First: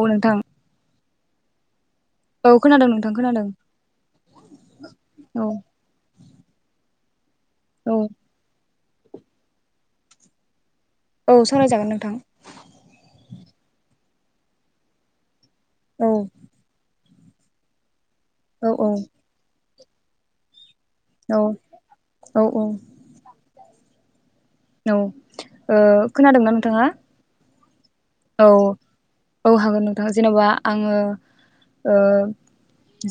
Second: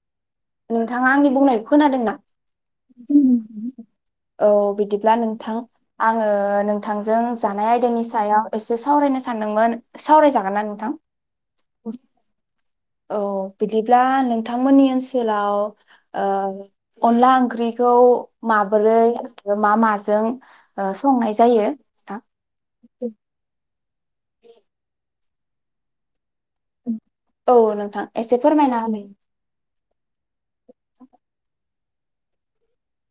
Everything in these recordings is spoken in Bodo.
औ नोंथां नोंथाङा आंनि बुंनायखौ खोनादोंना? औ खोनादों नोंथां खोनादों [inaudible] औ बिदिब्ला औ नोंथां आङो नों थांजों जानाय औ आयदानि सायाव एसे सो सावरायनो सानदोंमोन सावरायजागोन ना नोंथां? औ सावरायजागोन नोंथां। औ बिदिब्ला नोंथांमोननि ओनसोलाव औ ओ अनला ओंख्रिखौ औ औ माबोरै मा मा जों ओ संनाय जायो औ नोंथां? औ औ ओ खोनादोंना नोंथाङा? औ नोंथां एसे औ फोरमायना होनाय औ हागोन नोंथाङा जेन'बा आङो ओ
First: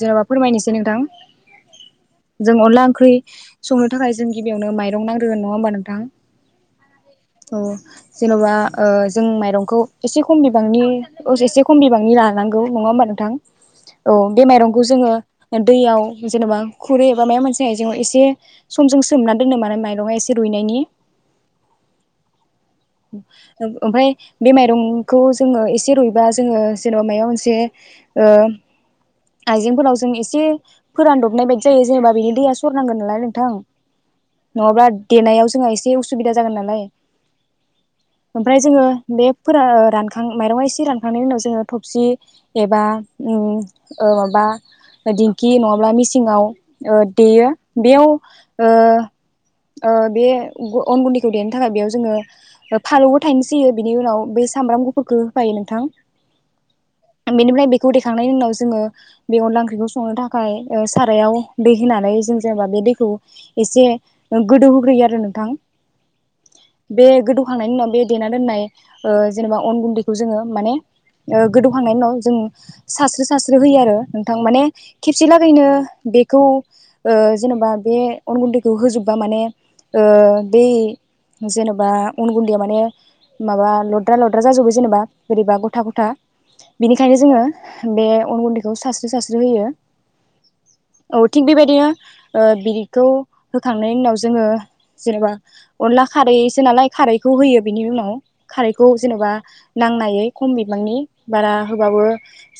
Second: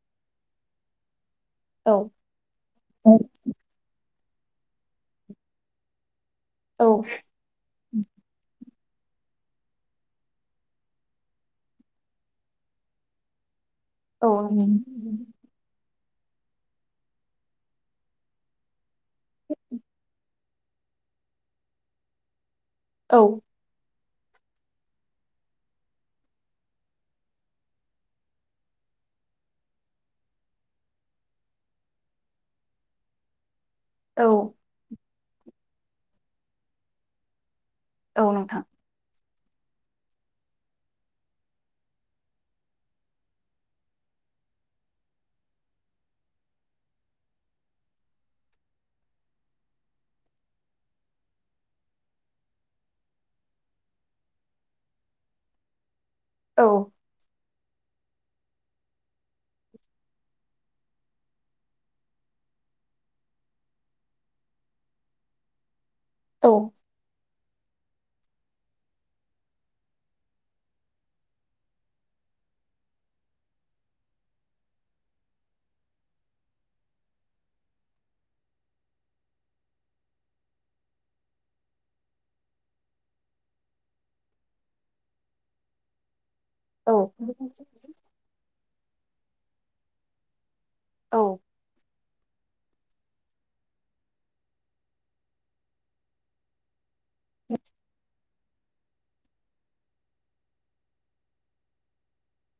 जेन'बा फोरमायनोसै नोंथां। औ जों अनला ओंख्रि औ संनो थाखाय जों गिबियावनो माइरं नांग्रोगोन नङा होमबा नोंथां। औ अह जेन'बा ओ जों माइरंखौ एसे खम बिबांनि एसे खम बिबांनि लानांगौ नङा होमबा नोंथां। औ बे माइरंखौ जोङो दैयाव जेनेबा खुरै एबा माबा मोनसे आइजेङाव एसे समजों सोमना दोननो माने माइरङा एसे रुइनायनि ओ-ओमफाय बे माइरंखौ जोङो एसे रुइबा जोङो जेन' मायबा मोनसे ओ आइजेंफोराव जों एसे फोरानदबनाय बायदि जायो जेनेबा बिनि दैया सरनांगोन नालाय नोंथां। औ नङाबा देनायाव जोंहा एसे उसुबिदा जागोन नालाय। औ नोंथां ओमफ्राय जोङो बे फोरा रानखां माइरंङा एसे रानखांनायनि उनाव जोङो थबसि एबा उम ओ माबा दिंखि नङाब्ला मिसिङाव ओ देयो बेयाव ओ ओ बे ग अन गुन्दैखौ देनो थाखाय बेयाव जोङो फालौबो थायनैसै होयो बिनि उनाव बै सामब्राम गुफुरखो होफायो नोंथां। औ। बेनिफ्राय बेखौ दैेखांनायनि उनाव जोङो बे अनला ओंख्रिखौ संनो थाखाय ओ सारायाव दै होनानै जों जेनेबा बे दैखौ एसे गोदौहोग्रोयो आरो नोंथां। औ। बे गोदौखांनायनि उनाव बे देना दोननाय ओ जेनेबा अन गुन्दैखौ जोङो माने गोदौखांनायनि उनाव जों सास्रो सास्रो होयो आरो नोंथां माने खेबसे लागैनो बेखौ ओ जेन'बा बे अन गुन्दैखौ होजोबबा माने ओ बेै जेन' बा अन गुन्दैया माने माबा लद्रा लद्रा जाजोबो जेनेबा बोरैबा गथा गथा। औ बेनिखायनो जोङो बे अन गुन्दैखौ सास सो सास्रो होयो। औ थिग बेबायदिनो ओ बिदिखौ होखांनायनि उनाव जोङो जेनेबा अनला खारै जोंनाालाय खारैखौ होयो बिनि उनाव खारैखौ जेनेबा नांनायै खम बिबांनि बारा होबाबो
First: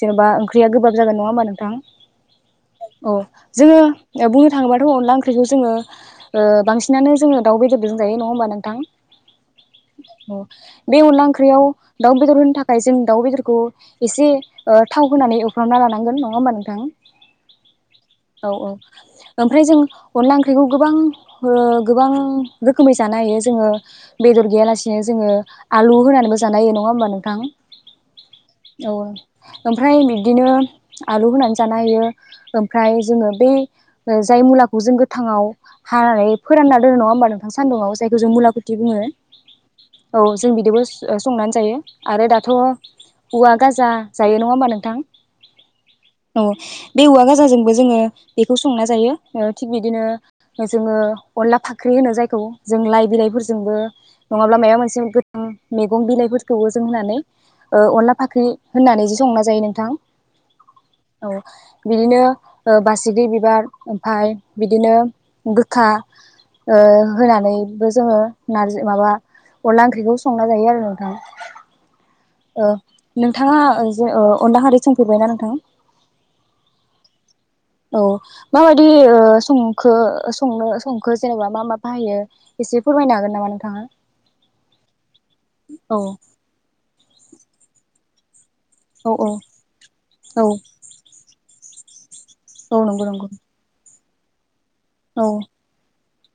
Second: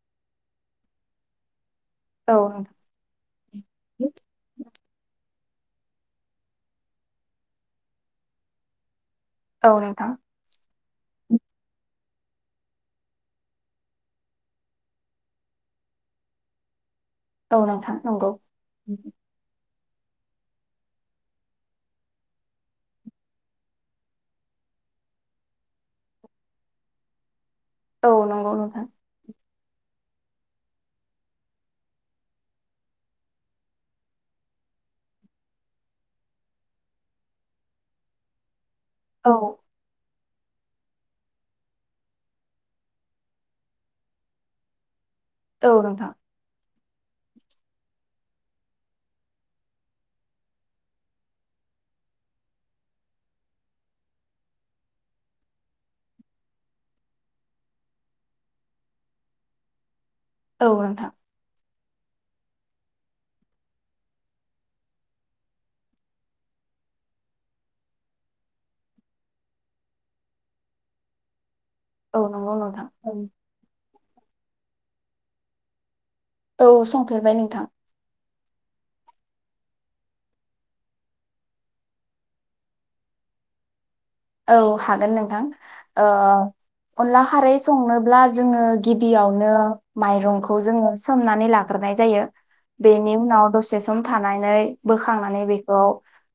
जेनेबा ओंख्रिया गोबाब जागोन नङा होमबा नोंथां औ औ जोङो औ बुंनो थाङोबाथ अनला ओंख्रि खौ जोङो ओ बांसिनानो जोङो दाउ बेदरजों जायो नङा होमबा नोंथां औ नोंथां औ बे अनला ओंख्रियाव दाउ बेदर होनो थाखाय जों दाउ बेदरखौ एसे ओ थाव होनानै एफ्रामना लानांगोन नङा होमबा नोंथां औ नोंथां नंगौ औ औ ओमफ्राय जों अनला ओंख्रिखौ गोबां ओ गोबां रोखोमै जानो हायो जोङो बेदर गैयालासिनो जोङो आलु होनानैबो जानाय हायो नङा होमबा नोंथां। औ नंगौ नोंथां। औ ओमफ्राय बिब्दिनो आलु होनानै जानो हायो ओमफ्राय जोङो बे जाय मुलाखौ जों गोथाङाव हानानै फोरानना दोनो नङा होमबा नोंथां सान्दुंङाव जायखौ जों मुलाखौ बिदि बुङो। औ औ जों बिदिबो संनानै जायो आरो दाथ' औवा गाजा जायो नङा होमबा नोंथां। औ नोंथां। औ बे औवा गाजोंबो जोङो बेखौ संना जायो थिग बिदिनो जोङो अनला फाख्रि होनो जायखौ जों लाइ बिलाइफोर जोंबो नङाब्ला माबा मोनसे गोथां मैगं बिलाइफोरखौबो जों होननानै ओ अनला फाख्रि होननानै ज संना जायो नोंथां। औ नोंथां औ। बिदिनो बासिग्रि बिबार ओमफाय बिदिनो गोखा ओ होनानैबो जोङो नारजि माबा अनला ओंख्रिखौ संना जायो आरो नोंथां। औ नंगौ ओ नोंथां नोंथाङा अ अनल्दाखारि संफेरबाय ना नोंथां। औ संफेरबाय नोंथां। औ माबायदि ओ संखो सनो संखो जेनेबा मा मा बाहायो एसे फोरमायनो हागोन गोन नोंथाङा। औ हागोन नोंथां औ अनला खारै संनो ब्ला जोङो औ औ गिबियावनो औ माइरंखौ जोङो सोमनानै लाग्रोनाय जायो। औ नंगौ बेनि नंगौ उनाव दसे सम थानानै औ बोखांनानै बेखौ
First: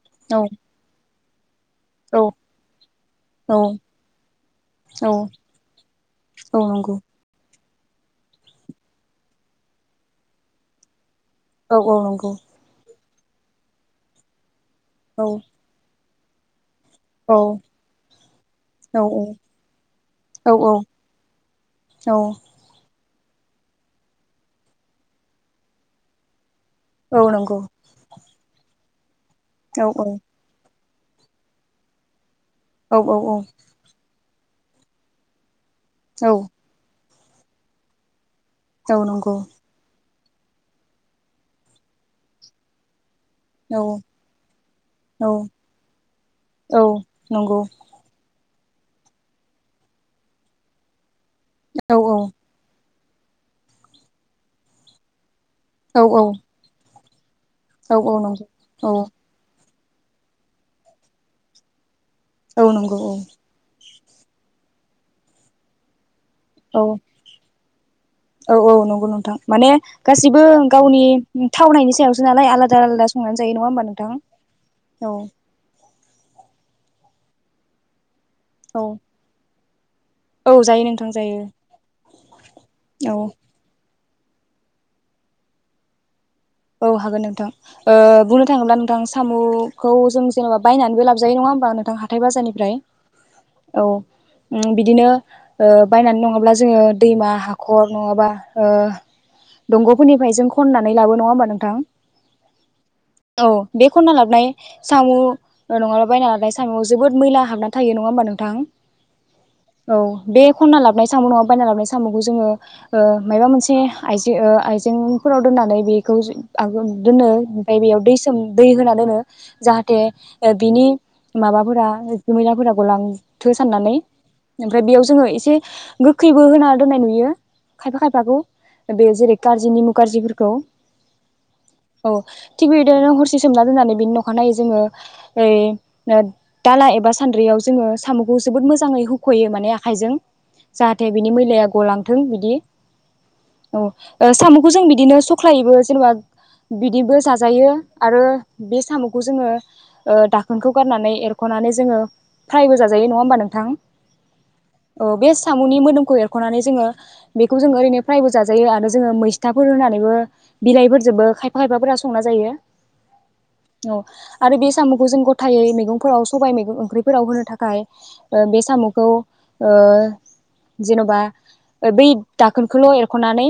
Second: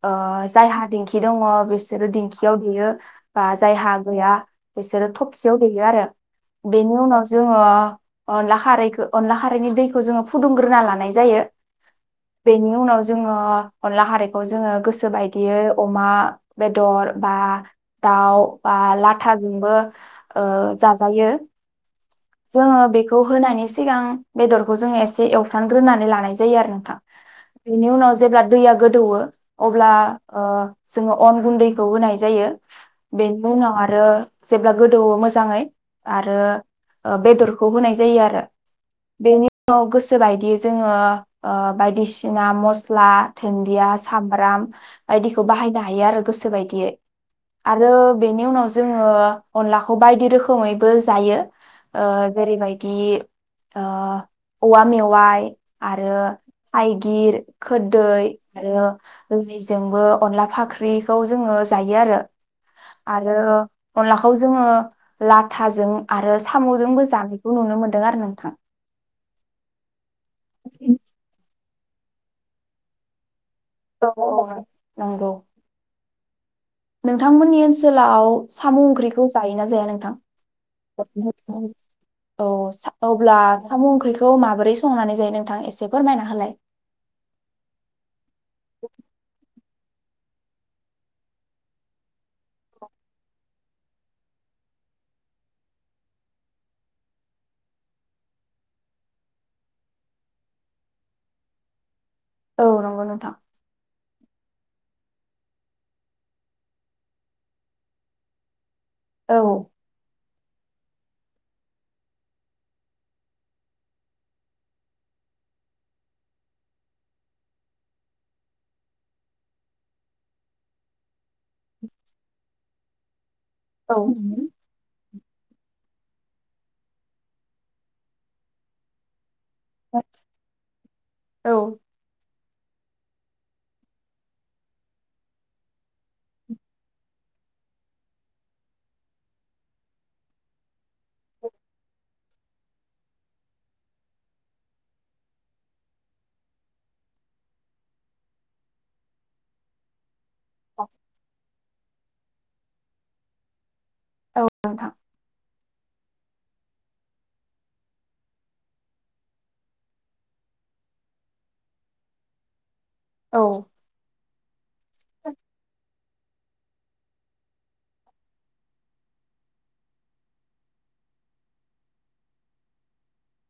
ओ औ जायहा दिंखि दङ बेस सोरो औ दिंखि [unintelligible] बा औ जायहा गैया बिसोरो औ थबसियाव देयो आरो औ बेनि नंगौ उनाव जों अ अनला खारैखो अनला हायैनि दैखौ जोङो फुदुंग्रोना लानाय जायो औ औ नंगौ बेनि उनाव जोङो अनला खारैखौ जोङो गोसो औ बायदियै अमा बेदर बा औ दाउ बा औ लाथाजोंबो ओ औ जाजायो। जोङो बे बेखौ होनायनि सिगां बेदरखौ जोङो एसे एवफ्रानग्रोनानै लानाय जायो आरो। औ नंगौ बेनि उनाव जेब्ला दैया गोदौवो औ अब्ला ओ जोङो अन गुन्दैखौ होनाय जायो। औ औ बेेनि उनाव आरो जेब्ला गोदौवो मोजाङै आरो औ बेदरखौ होनाय जायो आरो। नंगौ बेनि उनाव गोसोबायदि जोङो ओ बायदिसिना मस्ला औ दुन्दिया नंगौ सामब्राम बायदिखौ बाहायनो हायो आरो गोसो औ बायदियै नंगौ आरो बेनि उनाव जोङो अनलाखौ बायदि रोखोमैबो जायो। औ ओ जेरै बादि बिदि ओ औवा मेवाइ आरो [unintelligible] [unintelligible] खोरदै आरो जोंबो अनला फाख्रिखौ जोङो जायो आरो। औ नंगौ आरो अनलाखौ जोङो लाथाजों आरो औ औ सामजोंबो जानायखौ नुनो मोनदों आरो नोंथां। औ औ नंगौ नोंथां माने गासिबो गावनि थावनायनि सायावसो नालाय आलादा आलादा संनानै जायो नङा होमबा औ औ नोंथां औ। नंगौ नोंथांमोननि ओनसोलाव साम औ ओंख्रिखौ जायोना? जाया औ जायो नोंथां जायो नों औ औ अब्ला साम ओंख्रि खौ माबोरै संनानै जायो नोंथां एसे फोरमायना होलाय। औ हागोन नोंथां। ओ बुंनो थाङोब्ला नोंथां सामुखौ जों जेनेबा बायनानैबो लाबजायो नङा होमबा नोंथां हाथाय बाजारनिफ्राय। औ ओम बिदिनो ओ बायनानै नङाब्ला जोङो दैमा हाखर नङाबा ओ दंगफोरनिफ्राय जों खननानै लाबो नङा होमबा नोंथां औ नंगौ नोंथां औ बे खनना ला नाय सामु नङाब्ला बायना लाबोनाय सामुआव जोबोद मैला हाबना थायो। नङा होमबा नोंथां? औ। औ बे खनना लाबोनाय सामु नङाबा बायना लाबाय सामुखौ जोङो ओ मायबा मोनसे आइजो ओ आइजेंफोराव दोननानै बेखौ [unintelligible] दोनो ओमफ्राय बेयाव दै सोम दै होना दोनो जाहाथे ओ बिनि माबाफोरा जे मैलाफोरा गलां थो औ साननानै ओमफ्राय बेयाव जोङो एसे गोखैबो होना दोन्नाय नुयो खायफा खायफाखौ। बे जेरै गाज्रि निमु गाज्रिफोरखौ औ औ। थिगबिदिनो हरसे सोमना दोननानै बिनि नखानायै जोङो ओइ दाला एबा सान्द्रियाव जोङो सामुखौ जोबोद मोजाङै होख'यो माने आखाइजों। जाहाथे बिनि मैलाया गलांथों बिदि। ओ सामुखौ जों बिदिनो सख्लायोबो। जेनेबा बिदिबो जाजायो आरो बे सामुखौ जोङो ओ दा खोनखौ गारनानै एरख'नानै जोङो फ्रायबो जाजायो नङा होमबा नोंथां। औ नोंथां औ बे साम'नि मोदोमखौ एर ख'नानै जोङो बेखौ जोङो ओरैनो फ्रायबो जाजायो आरो जोङो मैस्थाफोर होनानैबो बिलाइफोरजोबो खायफा खायफाफोरा संना जायो। औ औ। आरो बे साम'खौ जों गथायै मैगंफोराव सबाय मैगं ओंख्रिफोराव होनो थाखाय ओ बे साम'खौ ओ जेन'बा बै दाखोनखोल' एरख'नानै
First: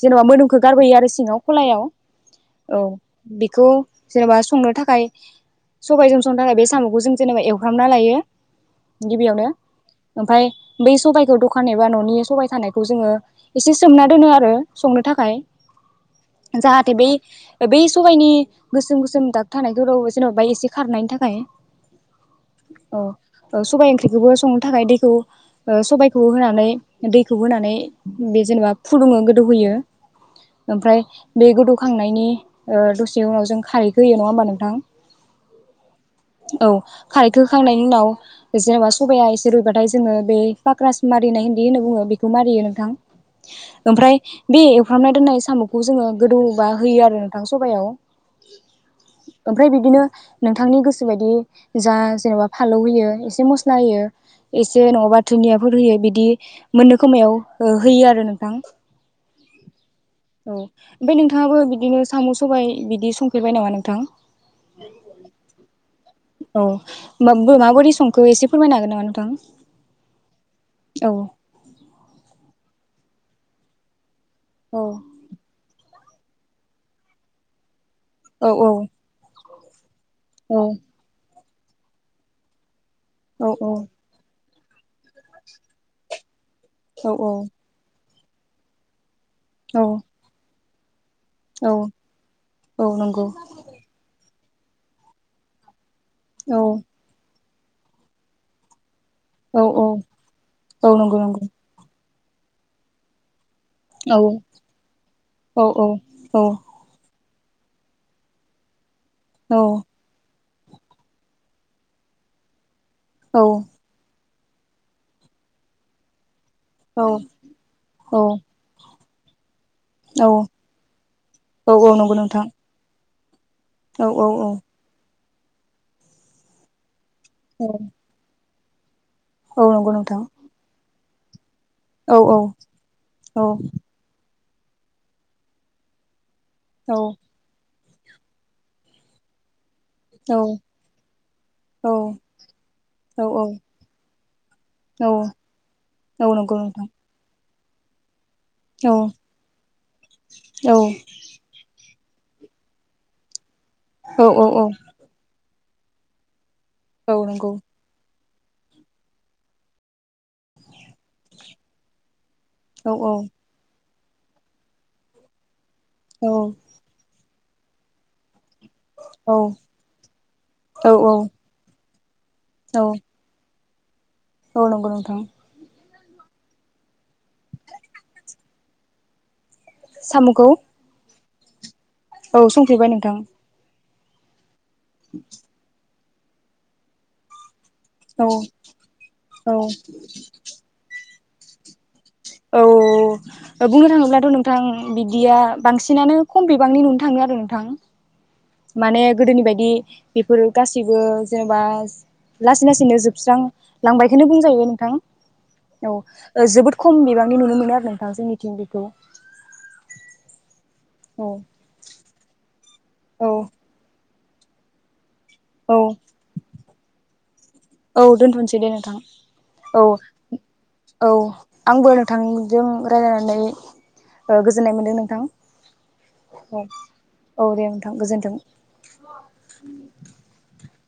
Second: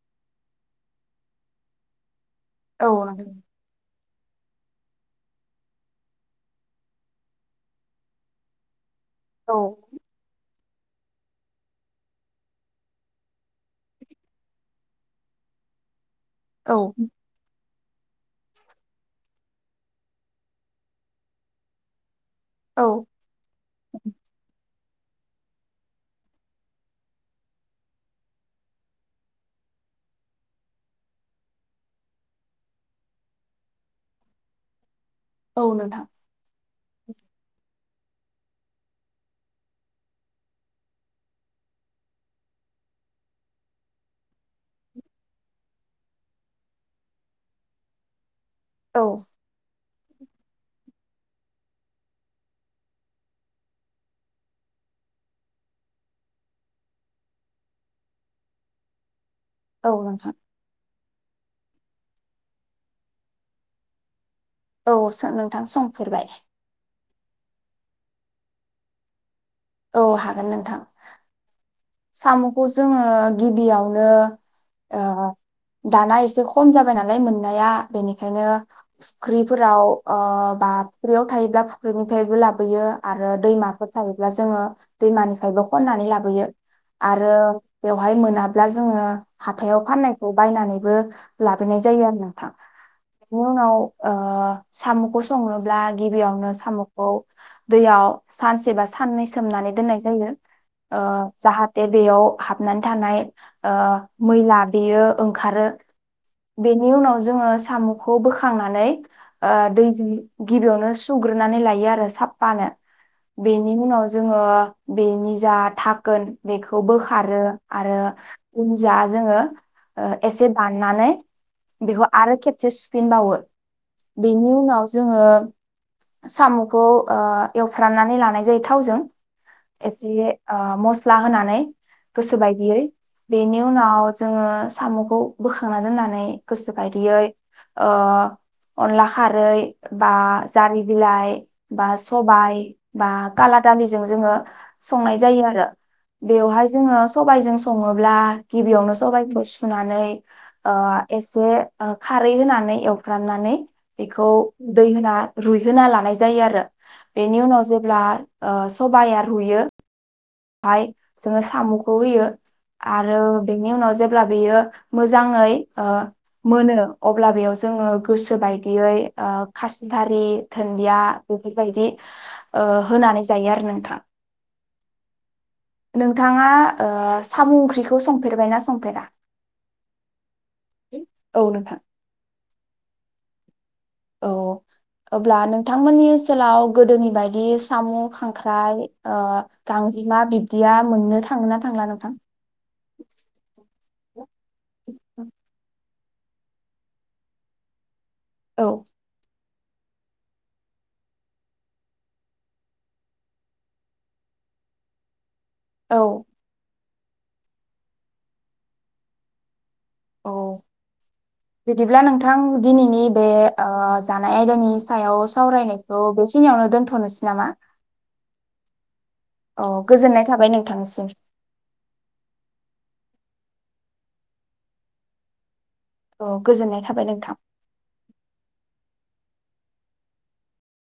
जेन'बा मोदोमखो गारबोयो आरो सिङाव। ख'लायाव औ बेखौ जेनेबा संनो थाखाय सबायजों संनो थाखाय बे साम'खौ जों जेनेबा एवफ्रामना लायो। गिबियावनो। औ ओमफाय बै सबाइखौ दखान एबा न'नि सबाय थानायखौ जोङो एसे सोमना दोनो आरो संनो थाखाय। औ जाहाथे बै बै सबायनि गोसोम गोसोम दाग थानायखौ [unintelligible] जेन'बा एसे खारनायनि थाखाय। औ औ सबाय ओंख्रिखौबो संनो थाखाय दै [unintelligible] सबायखौबो होनानै दैखौबो होनानै बे जेनेबा फुदुङो गोदौहोयो। ओमफाय बे गोदौखांनायनि ओ दसे उनाव जों खारैखो होयो। नङा होमबा नोंथां? औ नोंथां औ खारैखौ होखांनायनि उनाव जेनेबा सबाया एसे रुइबाथाय जोङो बे पाक्रास मारिनाय [unintelligible] होनना बुङो बेखौ मारियो नोंथां। ओमफ्राय बे एवफ्रामना दोननाय साम'खौ जोङो गोदौबा होयो आरो नोंथां सबायाव औ ओमफ्राय बिदिनो नोंथांनि गोसो गोसो बायदि जा जेन'बा फालौ होयो एसे मस्ला होयो एसे नङाबा धुननियाफोर होयो बिदि मोननो खोमायाव होयो आरो नोंथां औ नोंथां औ [unintelligible] नोंथाङाबो बिदिनो साम' सबाय बिदि संफेरबाय नामा नोंथां औ सो नोंथां संफेरबाय औ माब माबायदि संखौ एसे फोरमायनो हागोन नामा नोंथां। औ हागोन नोंथां औ साम'खौ जोङो गिबियावनो औ ओ दाना एसे खम जाबाय नालाय मोननाया बेनिखायनो औ औ संख्रि फोराव अ औ बा फुख्रियाव थायोब्ला फुख्रिनिफ्रायबो लाबोयो आरो औ औ दैमाफोर थायोब्ला जोङो दैमानिफ्रायबो खननानै लाबोयो। आरो बेव हाय मोनाब्ला जोङो औ हाथायाव फाननायखौ बायनानै बो औ लाबोनाय जायो आरो नोंथां औ नंगौ बेनि उनाव ओ सामुखौ सङोब्ला गिबियावनो औ सामखौ दैयाव सानसेबा सा साननै औ सोमनानै औ दोननाय जायो औ नंगौ नंगौ ओ हाथे बेयाव हाबनानै थानाय ओ औ मैला बेयो ओंखारो औ औ औ बेनि उनाव जोङो साम'खौ बोखांनानै ओ दैजों गिबियावनो सुग्रोनानै लायो आरो साफानो बेनि उनाव जोङो बेनि जा था गोन बेखौ बोखारो आरो औ उनजा जोङो ओ औ एसे दाननानै औ औ बेखौ नंगौ आरो नोंथां खेबसे फिनबावो औ औ औ बेनि उनाव जोङो सामुखौ ओ एवफ्रामनानै लानाय जायो थावजों औ नंगौ एसे नोंथां ओ मस स्ला होनानै औ औ गोसो बायदियै औ बेनि उनाव जोङो साम'खौ बोखांना दोननानै गोसो औ बायदियै ओ अनला खारै बा औ जारि बिलाइ बा सबायाइ बा औ काला दालिजों जोङो औ संनाय जायो आरो औ नंगौ बेवहाय नोंथां जोङो सबाइ इजों सङोब्ला औ गिबियावनो सबाइखौ सुनानै ओ एसे ओ खारै होनानै एवफ्रामनानै औ बेखौ दै होना रुयो होना लानाय जायो आरो औ बेनि नंगौ उनाव जेब्ला ओ सबाया रुयो हाय जोङो साम'खौ होयो औ औ आरो बेनि उनाव जे ब्ला बेयो मोजाङै ओ औ मोनो अब्ला बेयाव जोङो गोसो बाय यै ओ औ खासिदारि औ दुन्दिया बेफोरबायदि ओ होनानै जायो आरो न थां औ नंगौ नोंथां नोंथाङा ओ साम' ओंख्रिखौ संफेरबायना संफेरा सामखौ औ नोंथां औ संफैबाय नोंथां औ अब्ला नोंथांमोननि सोलाव गोदोनि बायदि साम' औ खांख्राइ ओ औ गांजेमा बिब्दिया मोननो था थांङो ना थांला नोंथां। औ बुंनो थाङोब्लाथ' नोंथां बिदिया बांसिन नानो खम बिबांनि नुनो थाङो आरो नोंथां। औ माने गोदोनि बाय दि बेफोर गासैबो जेनेबा लासै लासैनो जोबस्रां लांबायखनो बुंजायो नोंथां। औ ओ जोबोद। खम बिबांनि नुनो मोनो आरो नोंथां जोंनिथिं बिखौ औ। बिदिब्ला नोंथां। दिनैनि बे औ ओ जानाय आयदानि सायाव। औ सावरायनायखौ बेखिनियावनो दोनथ'नोसै नामा। औ दोनथ'नोसै दे नोंथां औ गोजोननाय थाबाय नोंथांनिसिम औ आंबो नोंथांजों रायलायनानै ओ गोजोननाय मोनदों नोंथां। औ गोजोननाय थाबाय नोंथां। औ दे नोंथां गोजोन्थों। [inaudible]